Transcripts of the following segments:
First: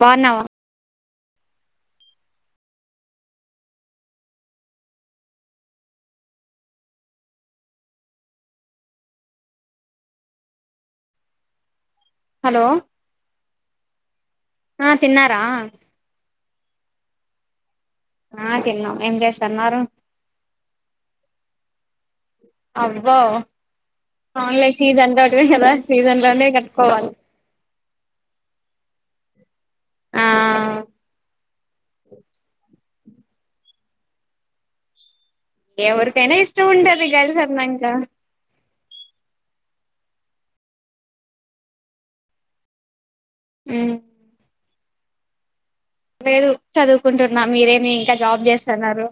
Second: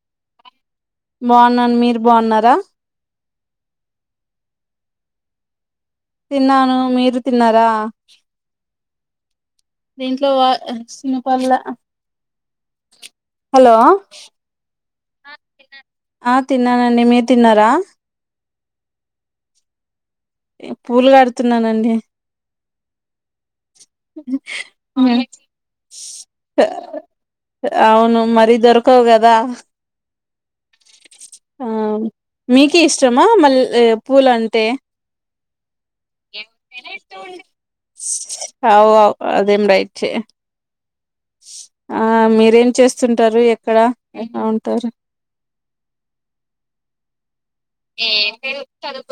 బాగున్నావా బాగున్నాను మీరు బాగున్నారా తిన్నాను మీరు తిన్నారా దీంట్లో వా అసినపల్ల హలో హలో ఆ తిన్నారా డి మీర్ తిన్నారా ఆ తిన్నాం ఏం చెస్తున్నారు ఈ పూలు గడుతున్నానండి అబ్బొ అవునులే సీజన్ తోటి ఎలా సీజన్ లోనే కట్టుకోవాలి అవును మరి దొరకవు గదా ఆ ఆ మీక్ కి ఇష్టమా మల్లె పూలంటే ఎవరికైన ఇష్ట ఉంటది కలిసున్నాక అవు అవు అదేం రైట్ ఆ మీరేం చేస్తుంటారు ఎక్కడ ఉమ్ ఎలా ఉంటారు లేదు చదువుకుంటున్నా మీరేమి ఇంక జాబ్ చేస్తన్నారు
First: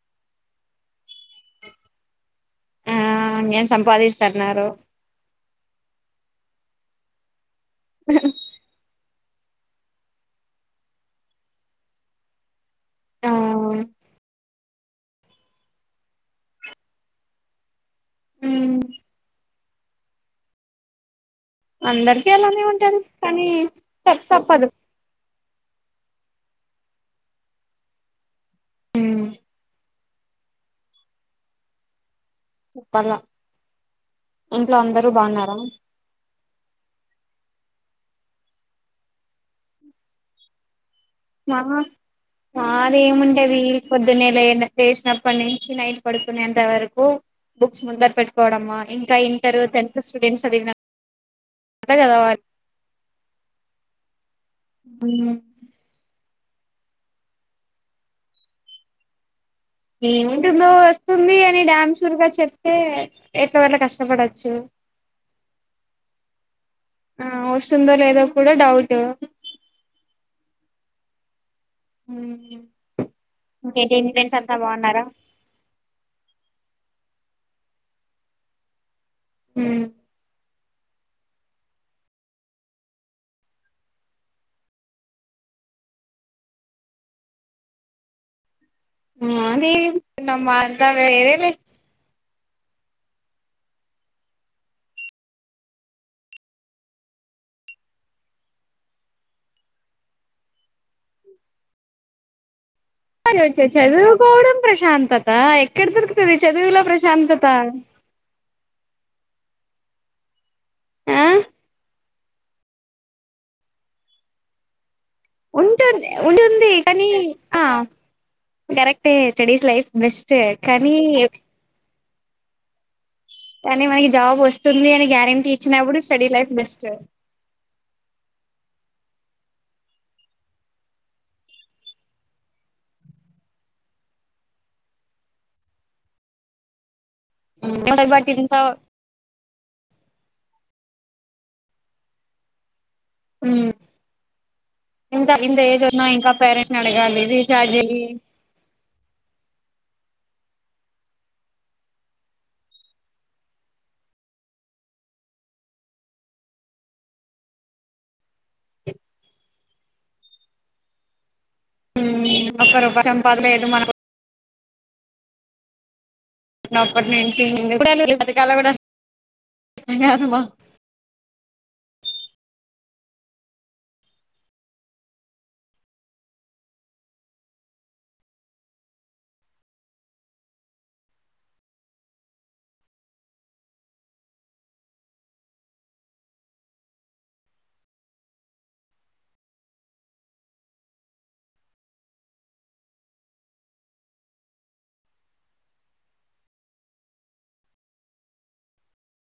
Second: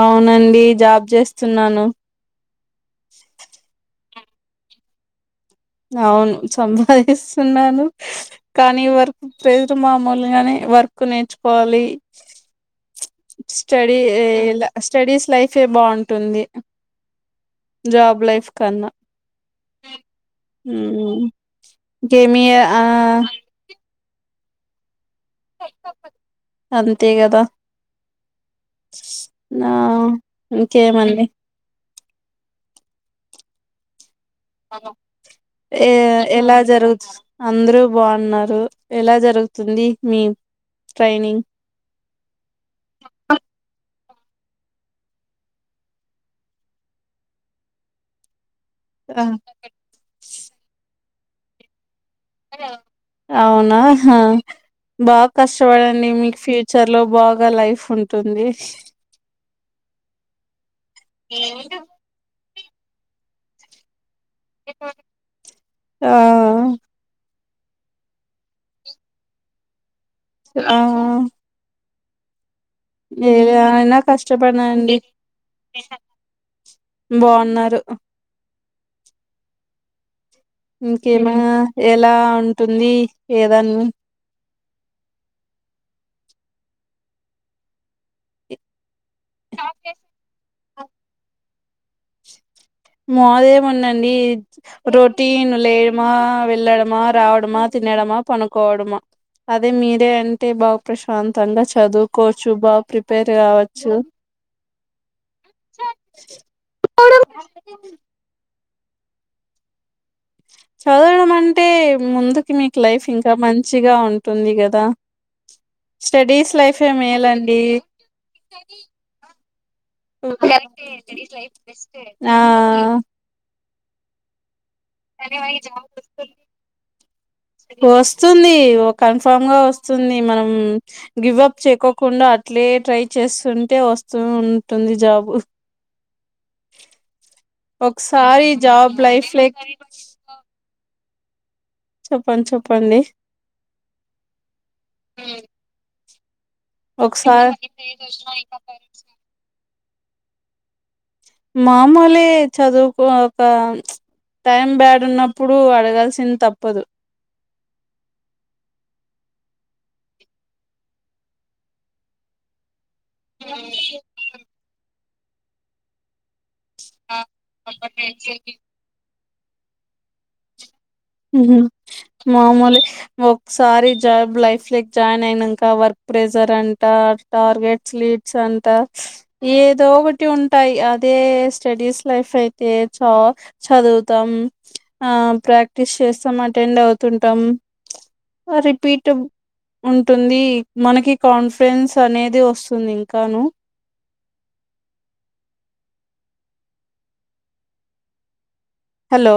అవునండి జాబ్ చేస్త ఆ నేమ్ సంపాదిస్తన్నారు అవును సంపాదిస్తున్నాను కానీ వర్క్ ప్రజర్ మామూలుగానే వర్క్ నేర్చుకోవాలి ఆ ఉమ్ స్టడీ ఎ స్టడీస్ లైఫే బాగుంటుంది జాబ్ లైఫ్ కన్నా ఉమ్ అందరికి అలానే ఉంటది కానీ తప్పదు అంతే గదా న ఇంకేమండి చెప్పాల్లా ఏ ఎలా జరుగుతు అందరుూ బాగున్నారు ఎలా జరుగుతుంది మీ ట్రైనింగ్ అహ మాదేంముంటది పొద్దున్నేల లేసినప్పటి నుంచి నైట్ పడుకునేంత వరకు బుక్స్ ముంద పెట్టు కోవడమ్ ఇంకా ఇంటర్ టెన్త్ స్టూడెంట్స్ అది అవునా హ బాగ కష్టపడండి మీకు ఫ్యూచర్ లో బాగా లైఫ్ ఉంటది ఏముంటుందో వస్తుంది అని డ్యామ్ షూర్గా చెప్తే ఎట్లకోట్ల కష్టపడచ్చు ఆ ఆ వస్తుందో లేదో కూడ డౌట్ ఆ హు ఏదేమైన కష్టపడండి బాగున్నారా బాగున్నారు హుమ్ ఇంకేమన ఎలా ఉంటుంది ఏదన్న అంది మాదంత వేరే లే మాదెమందండి రోటీ ను లేయడమా వెళ్ళడమా రావడమా తి నెడమా పనుకోవడమా అదే మీదే అంటే బాగ ప్రశాంతంగా చదువుకోవచ్చు బా చదువుకోవడం ప్రశాంతత ఎక్కడ దొరుకుతది చదువులో ప్రశాంతత చదవడం ఆ అంటే ముందుకి మీకు లైఫ్ ఇంక మంచిగా ఉంటుంది కదా ఉంటు స్టడీస్ ఉంటుంది లైఫే కానీ మేలండి ఆ కరెక్ట్ే స్టడీస్ లైఫ్ బెస్ట్ కానీ ఆ కానీ మనకి జాబ్ వస్తుంది అని గ్యారెంటీ ఇచ్చినప్పుడు స్టడీ లైఫ్ బెస్ట్ వస్తుంది కన్ఫామ్ గా వస్తుంది మనం గివ్ అప్ చేసుకోకుండా అట్లే ట్రై చేస్తుంటే వస్తూ ఉంటుంది జాబు బట్ ఒకసారి ఇంత జాబ్ లైఫ్ లే చెప్పండి చెప్పండి ఇంత ఎజ్ ఉన్న ఇంకా ఒకసారి [unintelligible] మామూలే చదువుకోక టైం బ్యాడ్ ఉన్నప్పుడు అడగాల్సింది తప్పదు [unintelligible] ఒక్క రూపాయి సంపాదన లేదు మనకు చిన్నప్పటి నుంచి [inaudible] ఊహు మామూలే ఒకసారి జాబ్ లైఫ్ లోకి జాయిన్ అయినంక వర్క్ ప్రెజర్ అంట టార్గెట్స్ లీడ్స్ అంట ఏదో ఒకటి ఉంటాయి అదే స్టడీస్ లైఫ్ అయితే చ చదువుతాం ఆ ప్రాక్ ప్రాక్టీస్ చేస్తాం అటెండ్ అవుతుంటాం రిపీట్ ఉంటుంది మనకి కాన్ఫిడెన్స్ అనేది వస్తుంది ఇంకాను హలో